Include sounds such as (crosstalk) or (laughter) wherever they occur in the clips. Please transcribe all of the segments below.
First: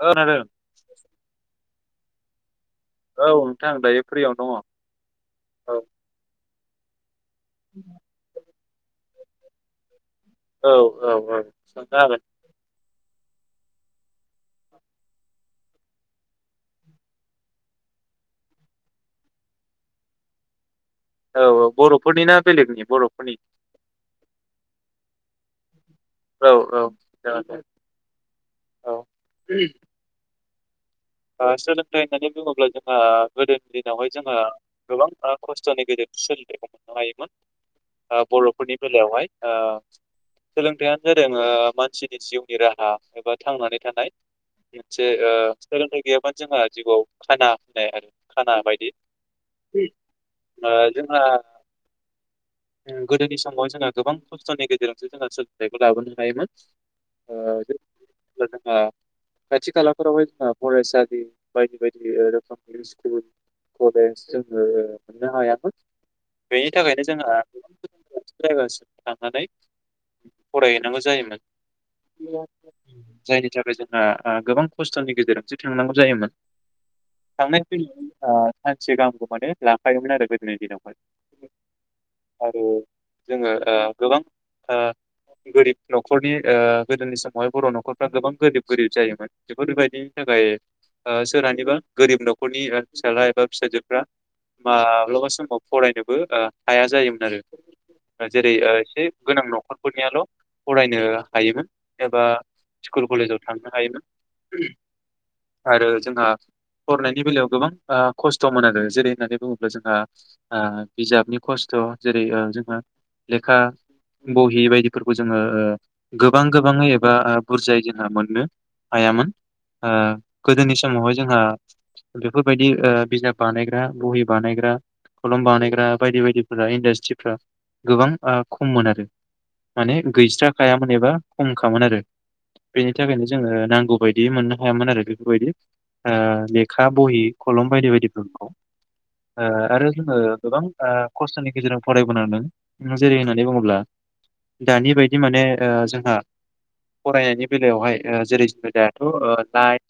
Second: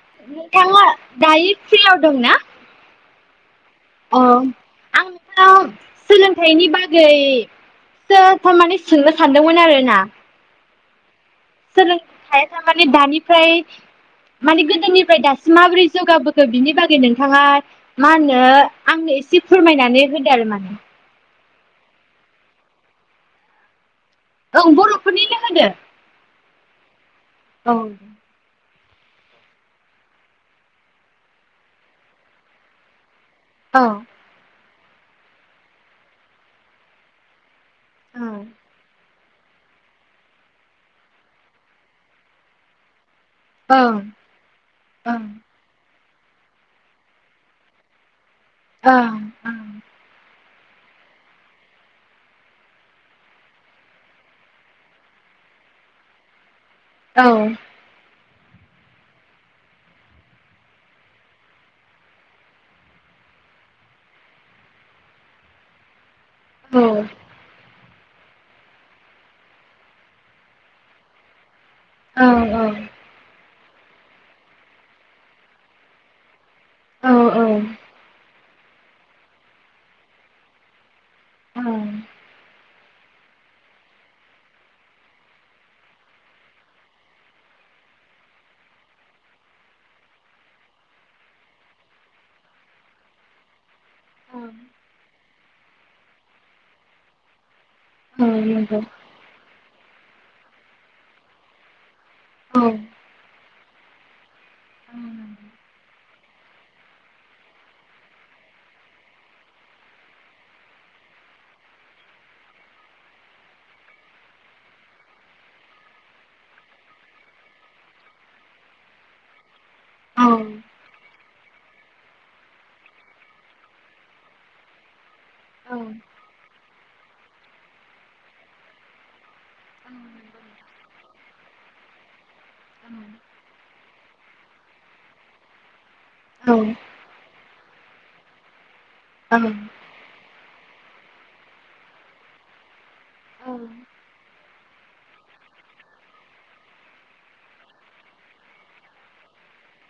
औ खोनादों नोंथांङा दायो फ्रियाव दंना? औ नोंथां दायो औ फ्रियावनो आं दङ नोंथांनाव औ सोलोंथाइनि बाग (unintelligible) (unintelligible) थारमाने सोंनो सानदोंमोन आरो ना? औ औ औ सोंनो हागोन सोलोंथाय थारमा ने दानिफ्राय माने गोदोनिफ्राय दासिम माबोरै जौगाबोखो बिनि बागै नोंथाङा मा होनो आंनो एसे फोरमायनानै होदो आरो माने औ बरफोरनि ना बेलेगनि बर'फोरनि औ बरफोरनिनो होदो औ औ जागोन दे औ औ ओ सोलोंथाइ होननानै बुङोब्ला जोंहा गोदोनि औ दिनावहाय जोङो गोबां बा खस्थ'नि गेजेरजों सोलोंथाइखौ मोननो हायोमोन बा औ बर'फोरनि बेलायावहाय ओ सोलोंथाइयानो दोङो मानसिनि जिउनि राहा एबा थांनानै ओं थानाय मोनसे ओं ओ गैयाबानो जोंहा जिआव खाना होनाय आरो खाना बायदि ओं ओ जोंहा गोदोनि समाव जोंहा गोबां खस्थ'नि गेजेरावसो जोंहा सोलोंथाइखौ लाबोनो हायोमोन औ थ‌ जोंङो खाथि खालाफ्रावहाय फरायसालि बायदि बायदि रोखोमनि स्कुल कलेज जोङो मोननो हायामोन बेनि औ थाखायाबायनो जोंङो जायगसिम थांनानै फरायहैनांगौ जायोमोन जायनि थाखाय जों ओ ओ गोबां खस्थ'नि गेजेरजोंसो थांनांगौ जायोमोन औ औ थांनाय फैनायाव सानसे गाहामखौ माने लांखायोमोन आरो गोदोनि दिनावहाय। आरो जोङो ओ गोबां ओ गोरिब न'खरनि ओ गोदोनि समावहाय बर' न'खरफ्रा गोबां गोरिब गोरिब जायोमोन बेफोरबायदि थाखाय ओ सोरहानिबा गोरिब न'खरनि फिसाला एबा फिसाजो फ्राय माब्लाबा समाव फरायनोबो हाया जायोमोन आरो औ जेरै ओ नंगौ एसे गोनां दं नखर फोरनियाल' फरायनो हायोमोन एबा औ स्कुल कलेजाव थांनो हायोमोन औ आरो जोंहा फरायनायनि बेलायाव गोबां खस्थ'मोन आरो जेरै होननानै बुङोब्ला जोंहा बिजाबनि खस्थ' जेरै जोंहा लेखा बहि बायदिफोरखौ जोङो गोबां गोबाङै एबा बुरजायै जोंहा मोननो हायामोन आ औ गोदोनि समावहाय जोंहा बेफोरबायदि ओ बिजाब बानायग्रा बहि बानायग्रा खलम बानायग्रा बायदि बायदिफोराहाय इडासट्रिफ्रा गोबां खममोन आरो माने गैस्राखायामोन एबा खमखामोन आरो बेनि थाखायनो जोङो नांगौ बायदि दि मोननो हायामोन आरो बेफोरबायदि आ औ लेखा बहि खलम बायदि बायदि फोरखौ आं आरो जोङो गोबां आ खस्थ'नि गेजेरजों फरायबोनांदों। जेरै होननानै बुङोब्ला दानि बायदि माने ओ जोंहा फरायनायनि बेलायावहाय ओ जेरै जोङो दा लाइट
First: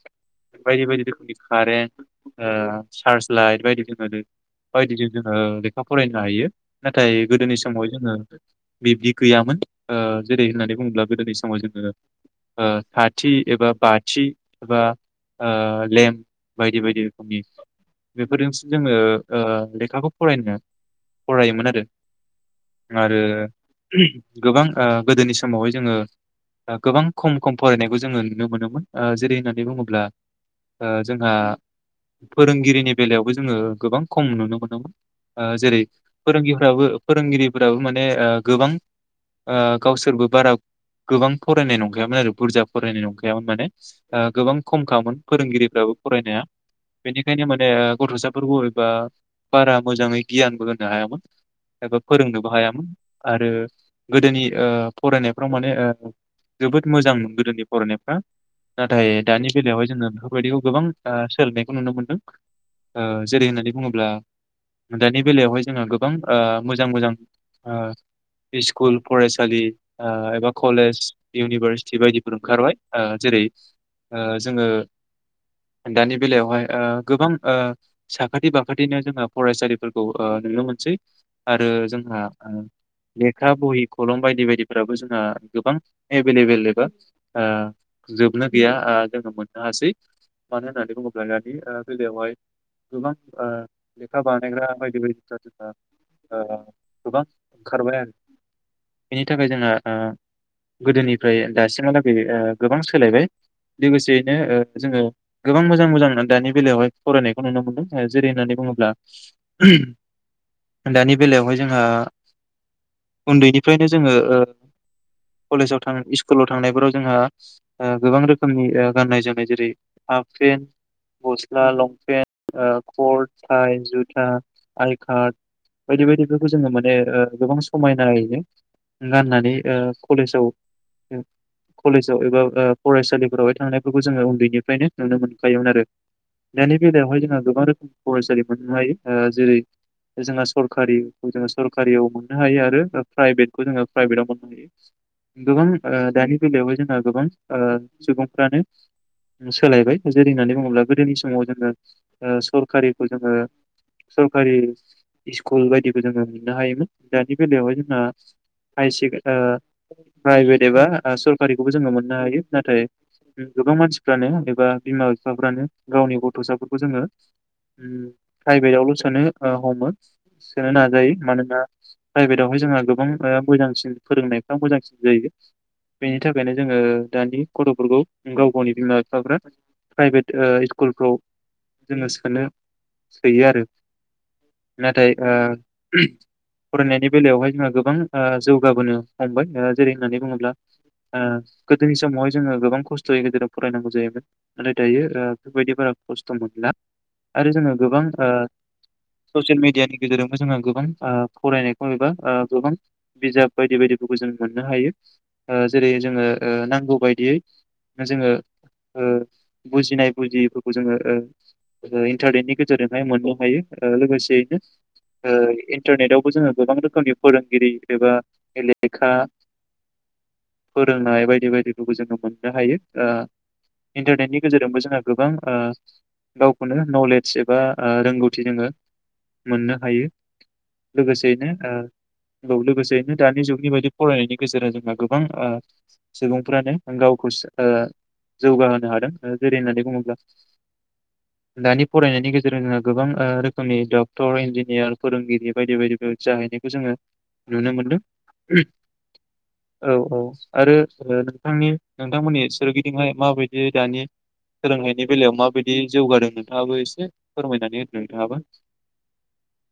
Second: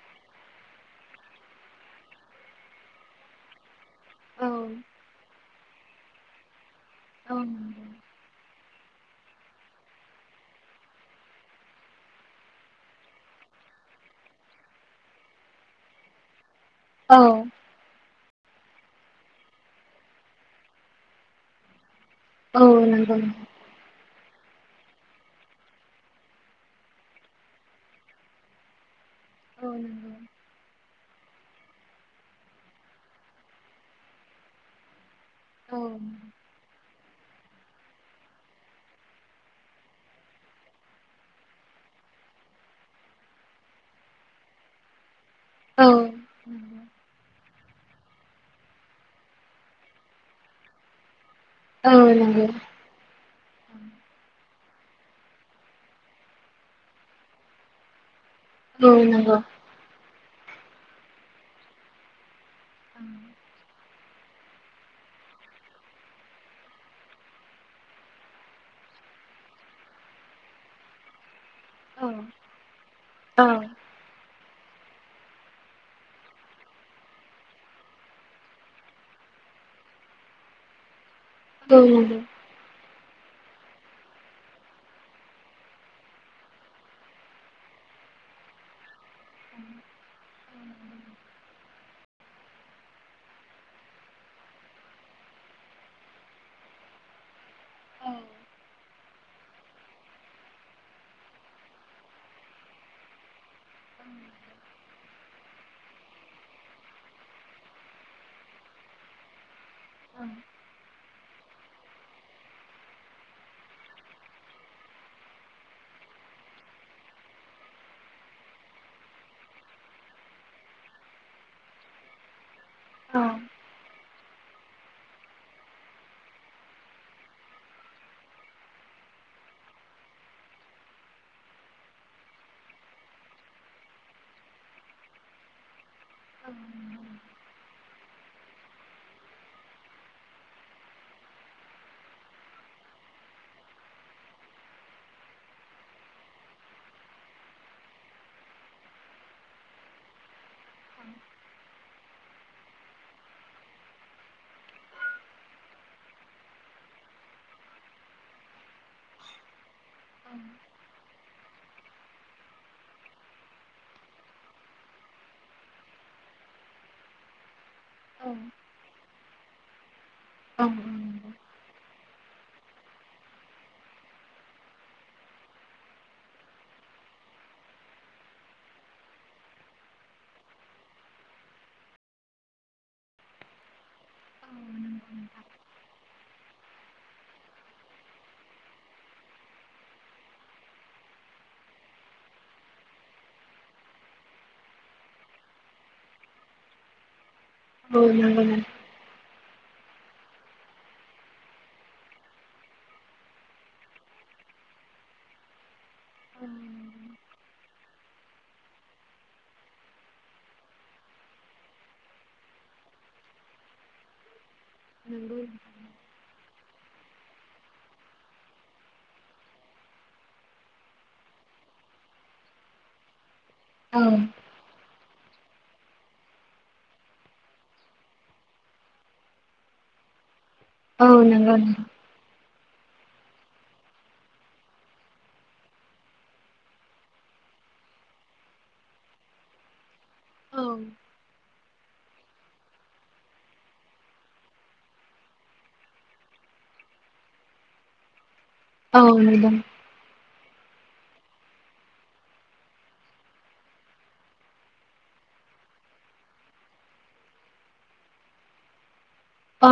बायदि बायदि रोखोमनि कारेन्ट ओ सार्च लाइट बायदि रोख (unintelligible) ओं लेखा फरायनो हायो। नाथाय गोदोनि समाव जोङो बिब्दि गैयामोन ओ जेरै होननानै बुङोब्ला गोदोनि समाव जोङो ओ साथि एबा बाथि एबा ओ लेम बायदि बायदि रोखोमनि बेफोरजोंस जोङो ओ लेखाखौ फरायनो फरायोमोन आरो। औ आरो नांगौ नोंगौ। गोबां ओ गोदोनि समावहाय जोङो गोबां खम खम फरायनायखौ जोङो नुनो मोनोम। ओ जेरै- होननानै औ बुङोब्ला नंगौ ओ जोंहा फोरोंगिरिनि बेलायावबो जोङो गोबां खम नुनो मोनोमोन। ओ जेरै फोरोंगिरिफोराबो फोरोंगिरिफोराबो माने गोबां गावसोरबो बारा गोबां फरायनाय नंखायामोन आरो बुरजा फरायनाय नंखायामोन माने ओ गोबां खमखामोन! फोरोंगिरिफ्राबो औ फरायनाया बेनिखायनो माने गथ'साफोरखौ एबा बारा मोजाङै गियानबो होनो हायामोन। नंगौ औ नंगौ औ एबा नंगौ फोरोंनोबो हायामोन आरो गोदोनि। ओ फरायनायफ्राव माने ओ जोबोद मोजांमोन गोदोनि फरायनायफ्रा नंगौ औ नंगौ नाथाय दानि बेलायावहाय जोङो बेफोरबायदिखौ गोबां ओ सोलायनायखौ नुनो मोनदों। ओ जेरै होननानै बुङोब्ला- ब्ला दानि बेलायावहाय जोङो गोबां ओ मोजां मोजां ओ स्कुल फरायसालि ओ एबा कलेज इउनिभारसिटि बायदिफोर ओंखारबाय। ओ जेरै- जोङो दानि बेलायावहाय ओ गोबां ओ साखाथि बाखाथिनो जोङो फरायसालिफोरखौ ओ नुनो मोनसै! आरो जोंहा उम! लेखा बहि खलम बायदि बायदिफोराबो जोंहा गोबां एभेलेबेल एबा ओ जोबनो गैया ओ जोङो मोननो हासै मानो होननानै बुङोब्ला दानि ओ बेलायावहाय गोबां ओ लेखा बानायग्रा बायदि बायदिफ्रा जोंहा ओ गोबां ओंखारबाय आरो बेनि थाखाय जोंहा ओ गोदोनिफ्राय दासिमहालागै ओ। गोबां सोलायबाय । लोगोसेयैनो ओ जोङो गोबां मोजां मोजां दानि बेलायावहाय फरायनायखौ नुनो मोनदों ओ जेरै होननानै बुङोब्ला- दानि बेलायावहाय जोंहा उन्दैनिफ्रायनो जोङो ओ कलेजाव थां स्कुलाव थांनायफोराव जोंहा। ओ गोबां रोखोमनि ओ गाननाय जोमनाय जेरै हाफ पेन्ट, गस्ला-लंपेन्ट। आ खथ, टाइ, जुद ओ आइ कार्ड बायदि बायदिफोरखौ जोङो माने ओ गोबां समायनायैनो गाननानै ओ कलेजाव कलेज आव एबा फरायसालिफोरावहाय थांनायफोरखौ जोङो उन्दैनिफ्रायनो नुनो मोनखायोमोन आरो! दानि बेलायावहाय जोंहा गोबां रोखोम फरायसालिफोरखौ हायो जेरै जोंहा सरखारिखौ जोङो सरखारियाव मोननो हायो आरो प्राइभेटखौ जोङो प्राइभेटआव मोननो हायो गोबां दानि बेलायावहाय जोंहा गोबां ओ सुबुंफ्रानो सोलायबाय जेरैनानै बुंङोब्ला गोदोनि समाव जोङो सरखारिखौ जोङो सरखारि स्कुल बायदिखौ जोङो मोननो हायोमोन दानि बेलायावहाय जोंना हाय सेक ओ प्रायबेद एबा सरखा सरखारिखौबो जों मोन मोननो हायो। नाथाय गोबां मानसिफ्रानो एबा बिमा बिफाफ्रानो गावनि गथ'साफोरखौ जोङो प्राइभेटावल' सोनो ओ हमो सोनो नाजायो मानोना प्राइभेटआवहाय जोंहा गोबां मोजांसिन फोरोंनायफ्रा मोजांसिन जायो बेनि थाखायनो जोङो दानि गथ'फोरखौ गाव गावनि बिमा बिफाफ्रा प्राइभेट स्कुलफ्राव जोङो सोनो सोयो आरो। नाथाय ओ फरायनायनि बेलायावहाय जोंहा ओ गोबां जौगाबोनो हमबाय जेरै होननानै बुङोब्ला ओ गोदोनि समावहाय जोङो गोबां खस्थ'यै गेजेराव फरायनांगौ जायोमोन नाथाय दायो बेफोरबायदि बारा खस्थ' मोनला। आरो जोङो गोबां ओ ससियेल मिडियानि गेजेरावबो जोङो गोबां फरायनायखौ एबा गोबां बिजाब बायदि बायदिफोरखौ जों मोननो हायो जेरै जोङो नांगौ बायदियै जोङो ओ बुजिनाय बुजियैफोरखौ ओ जोङो इन्टारनेटनि गेजेरजोंहाय मोननो हायो लोगोसेयैनो ओ इन्टारनेटवबो जोङो गोबां रोखोमनि फोरोंगिरि एबा लेखा फोरोंनाय बायदि बेबायदिखौबो जोङो मोननो हायो। आ इन्टारनेटनि गेजेरजोंबो जोंहा गोबां ओ गावखौनो नलेज एबा रोंगौथि जोङो मोननो हायो। लोगोसेयैनो ओ औ लोगोसेयैनो दानि जुगनि बायदि फरायनायनि गेजेरजों जोंहा गोबां ओह सुबुंफ्रानो गावखौ ओ जौगाहोनो हादों जेरै होननानै बुङोब्ला दानि फरायनायनि गेजेरजों जों ओ गोबां रोखोमनि डक्टर इन्जिनियार फोरोंगिरि बायदि बायदिफोर जाहैनायखौ जोङो नुनो मोनदों। औ नंगौ औ औ आरो नोंथांनि नोंथांमोननि सोरगिदिंहाय माबायदि दानि सोलोंथाइनि बेलायाव माबायदि जौगादों नोंथाङाबो एसे फोरमायनानै होदों नोंथाङाबो? औ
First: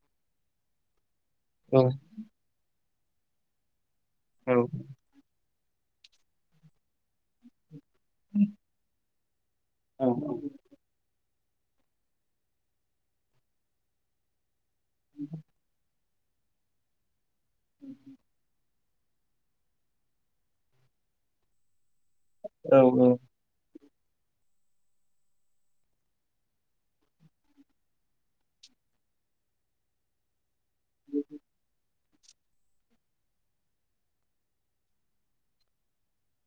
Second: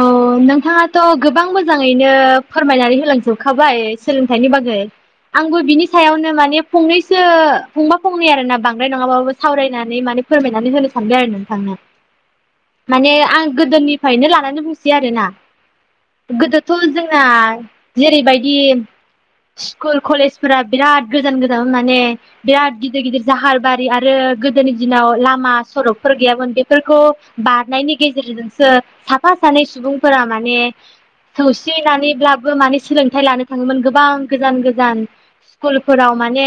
नोंथाङाथ' गोबां औ मोजाङैनो फोरमायनानै हो लांजोबखाबाय सोलोंथाइनि औ बागै आंबो बिनि सायावनो माने फंनैसो फंबा फंनै आरो ना बांद्रायराय नङाब्लाबो सावरायनानै माने फोरमायनानै होनो सानदों आरो नों माने आं गोदोनिफ्रायनो ला (unintelligible) सि आरोना गोदथ' जों ना जेरैबायदि स्कुल कलेजफोरा बिराद गोजान गोजानाव माने औ बिराद गिदिर गिदिर जाहार बार रि आरो गोदोनि दिनाव लामा सरकफोर गैयामोन बेफोरखौ बारनायनि गेजेरजोंसो साफा सानै सुबुंफोरा माने सौसिनानैब्लाबो माने सोलोंथाइ लानो थाङोमोन गोबां गोजान गोजान स्कुलफोराव माने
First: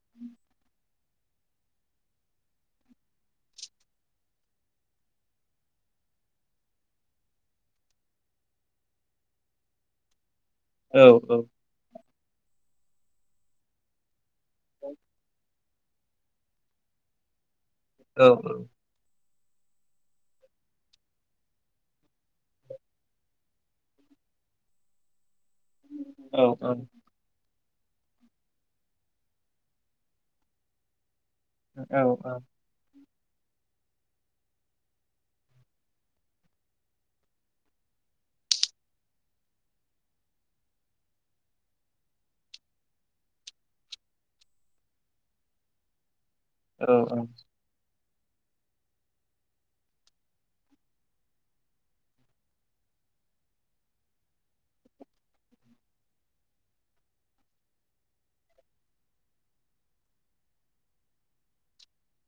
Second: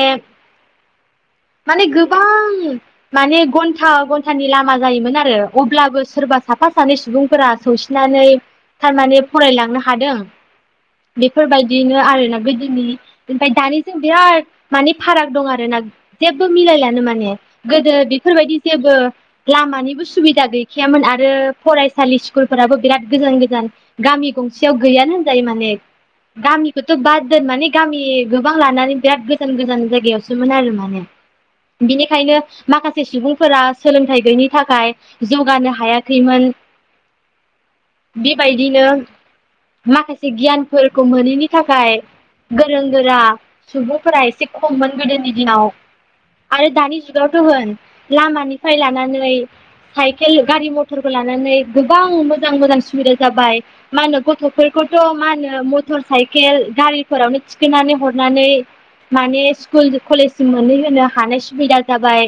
माने गोबां माने घन्टा घन्टानि लामा जायोमोन आरो अब्लाबो सोरबा साफा सानै सुबुंफोरा सौसिनानै थारमाने फरायलांनो हादों औ औ बेफोरबायदिनो आरोना गोदोनि ओमफ्राय दानिजों बिराद माने फाराग दं आरो ना जेबो मिलायलानो माने गोदो औ बेफोरबायदि जेबो लामानिबो सुबिदा गैखायामोन आरो फरायसालि स्कुलफोराबो बिराद गोजान गोजान गामि गंसेयाव गैयानो होनजायो माने औ गामिखौथ' बाद दोन माने गामि गोबां लानानै बिराद गोजान गोजान जायगायावसोमोन आरो माने औ औ बिनिखायनो माखा (unintelligible) सुबुंफोरा सोलोंथाइ गैयिनि थाखाय जौगानो हायाखैमोन बेबायदिनो माखासे गियानफोरखौ मोनैनि थाखाय गोरों गोरा सुबुंफोरा एसे खममोन गोदोनि दिनाव आरो औ दानि जुगावथ' होन लामानिफ्राय लानानै साइकेल गारि मथरखौ लानानै गोबां मोजां मोजां सुबिदा जाबाय मा होनो गथ'फोरखौथ' मा होनो मटर साइकेल गारिफोरावनो थिखोननानै हरनानै माने स्कुल कलेजसिम मोनहै होनोनो हानाय सुबिदा जाबाय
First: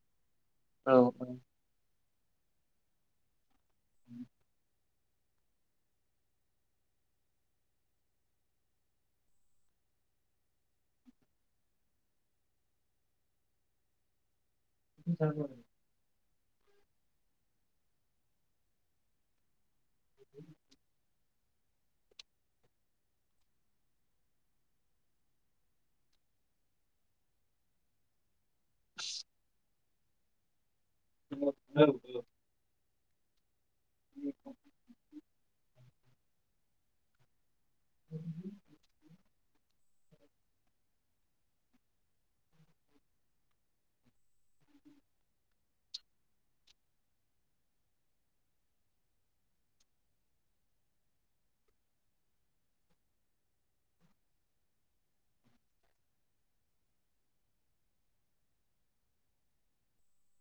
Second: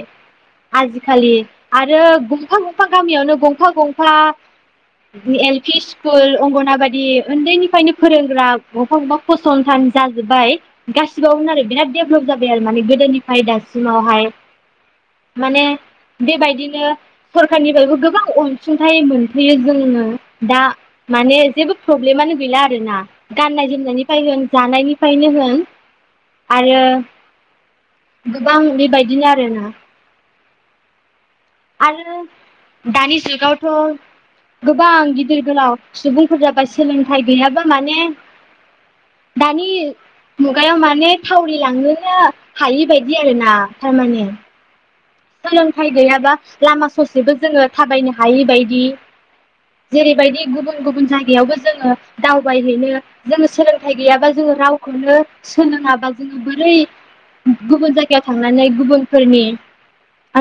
आजिखालि आरो गंफा गंफा गामियावनो गं गंफा गंफा एलपि स्कुल अंगनाबादि उन्दैनिफ्रायनो फोरोंग्रा गंफा गंफा फसंथान जाजोब्बाय गासिबावबो आरो बिराद देभेलप जाबाय आरो माने गोदोनिफ्राय दासिमावहाय माने (unintelligible) बेबायदिनो सरखारनिफ्रायबो गोबां अनसुंथाइ मोन होयो जोंनो दा माने जेबो प्रब्लेमानो गैला आरोना गाननाय जोमनायनिफ्राय होन जानायनिफ्रायनो होन आरो गोबां बेबायदिनो आरोना औ आरो दानि जुगाव थ गोबां गि दिर गोलाव सुबुंफोर जाबाय सोलोंथाइ गैयाबा माने दानि मुगायाव माने थावरि लांनोनो हायै बायदि आरोना थारमाने सोलोंथाइ गैयाबा लामा ससेबो जोङो थाबायनो हायि बादि जेरैबायदि गुबुन गुबुन जायगायावबो जोङो दावबायहैनो जोङो सोलोंथाइ गैयाबा जोङो रावखौनो सोलोङाबा जोङो बोरै गुबुन जायगायाव थांनानै गुबुनफोरनि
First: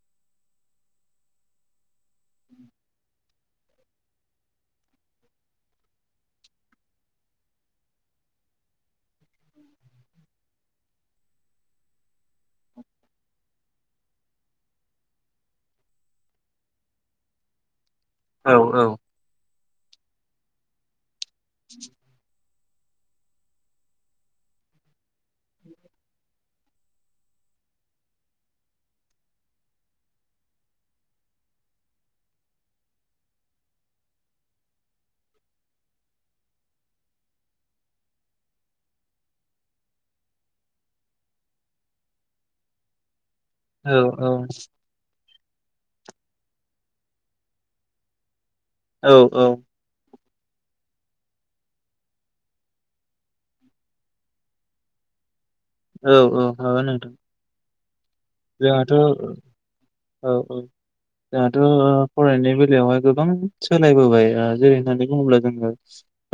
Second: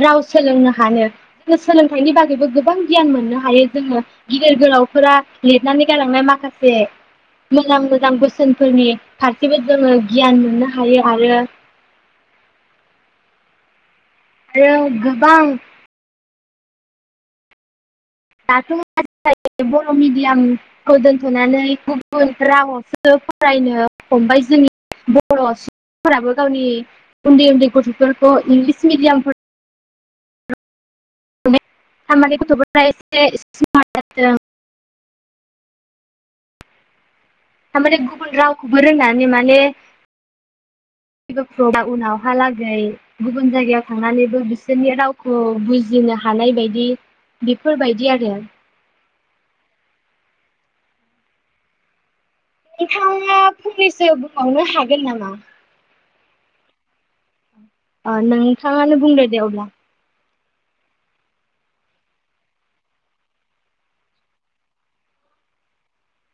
राव सोलोंनो हानो जोङो सोलोंथाइनि बागैबो गोबां गियान मोननो हायो जोङो गिदिर गोलावफोरा लिरनानै गालांनाय माखासे मोजां मोजां बोसोनफोरनि फारसेबो जोङो गियान मोननो हायो आरो आरो गोबां औ औ बे बर' मिडियामखौ जों फजनानै गुबुन राव सो फरायनो हमबाय जोंनि बर' सुबुंफोराबो गावनि उन्दै उन्दै गथ'फोरखौ इंलिस मिडियामफोराव थारमानि गथ'फ एसे समार्ट ज जाथों थारमाने गुबुन रावखौबो रोंनानै माने जेबो उनावहालागै गुबुन जायगायाव थांनानैबो बिसोरनि रावखौ बुजिनो हानाय बायदि बेफोरबायदि आरो औ औ नोंथांङा फंनैसो बुंबावनो हागोन नामा? औ औ माबा नोंथां ओ जोंहाथ' नोंथांङानो बुंदो दे अब्ला औ औ जोंहाथ' फरायनाय बेलायावहाय गोबां सोलायबोबाय ओ जेरै होननानै बुङोब्ला जोङो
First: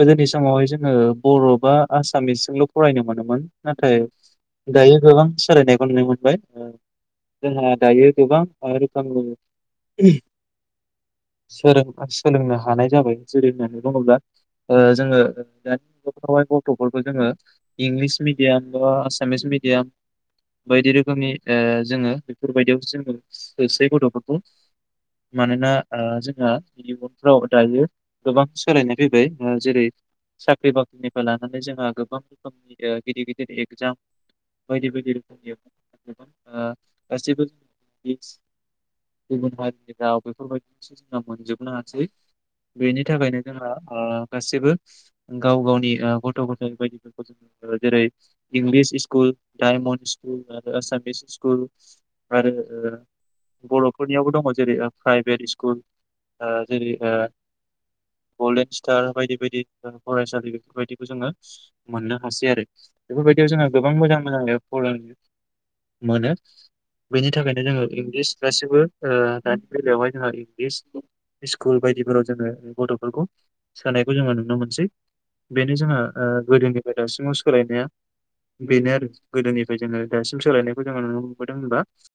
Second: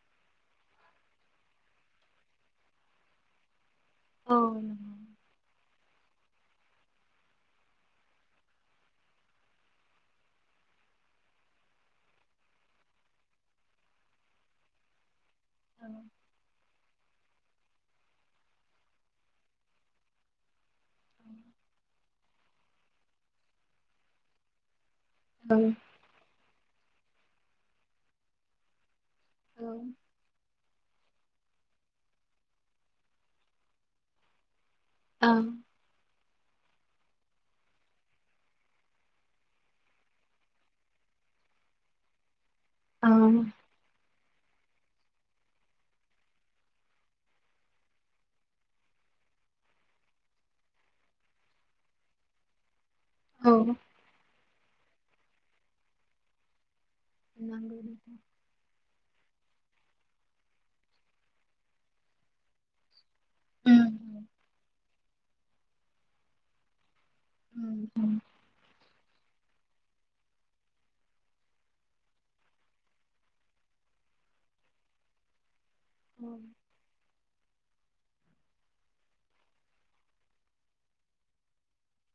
गोदोनि समावहाय जोङो बर' बा आसामिसजोंल' फरायनो मोनोमोन नाथाय औ दायो गोबां सोलायनाय फरायनो ओ मोनबाय जोंहा दायो ओ गोबां रोखोमनि सोलोंनो हानाय जाबाय जेरै होननानै बुङोब्ला ओ जोङो (unintelligible) बयबो जोङो इंलिस मिडियाम बा आसामिस मिडियाम बायदि रोखोमनि ओ जोङो बेफोरबायदियाव जोङो सोसै गथ'फोरखौ मानोना औ ओ जोङो थिलिफ्राव दायो गोबां सोलायनाय फैबाय ओ औ जेरै साख्रि बा निफ्राय लानानै जोंहा गोबां रोखोमनि ओ गिदिर गिदिर एगजाम बायदि बायदि ओं रोखोमनि ओ गासैबो भिस गुबुन हारिनि राव बेफोरबायदिसो जोंना मोनजोबनो हासै बेनि औ थाखायनो जोंहा ओ गासैबो गाव गावनि ओ गथ' गथायाइ बायदिफोरखौ जों जेरै इंलिस स्कुल डायमन्ड स्कुल आरो आसामिस स्कुल आरो औ ओ बर'फोरनियावबो दङ जेरै प्राइभेट स्कुल आ जेरै आ नंगौ गलडेन स्टार बायदि बायदि फरायसालि बेफोरबायदिखौ जोङो मोननो हासै आरो। बेफोरबायदियाव जोङो नोंथां गोबां मोजां मोजां फरा मोनो बेनि उम थाखायनो जोङो इंलिस गासिबो दानि बेलायावहाय जोंहा इंलिस स्कुल बायदिफोराव जोङो गथफोरखौ सोनायखौ जोङो नुनो मोनसै। बेनो जोंहा ओ औ गोदोनिफ्राय दासिमाव सोलायनाया बेनो आरो गोदोनिफ्राय जोङो दासिम सोलायनाय जोङो नुनो मोनबोदों होनबा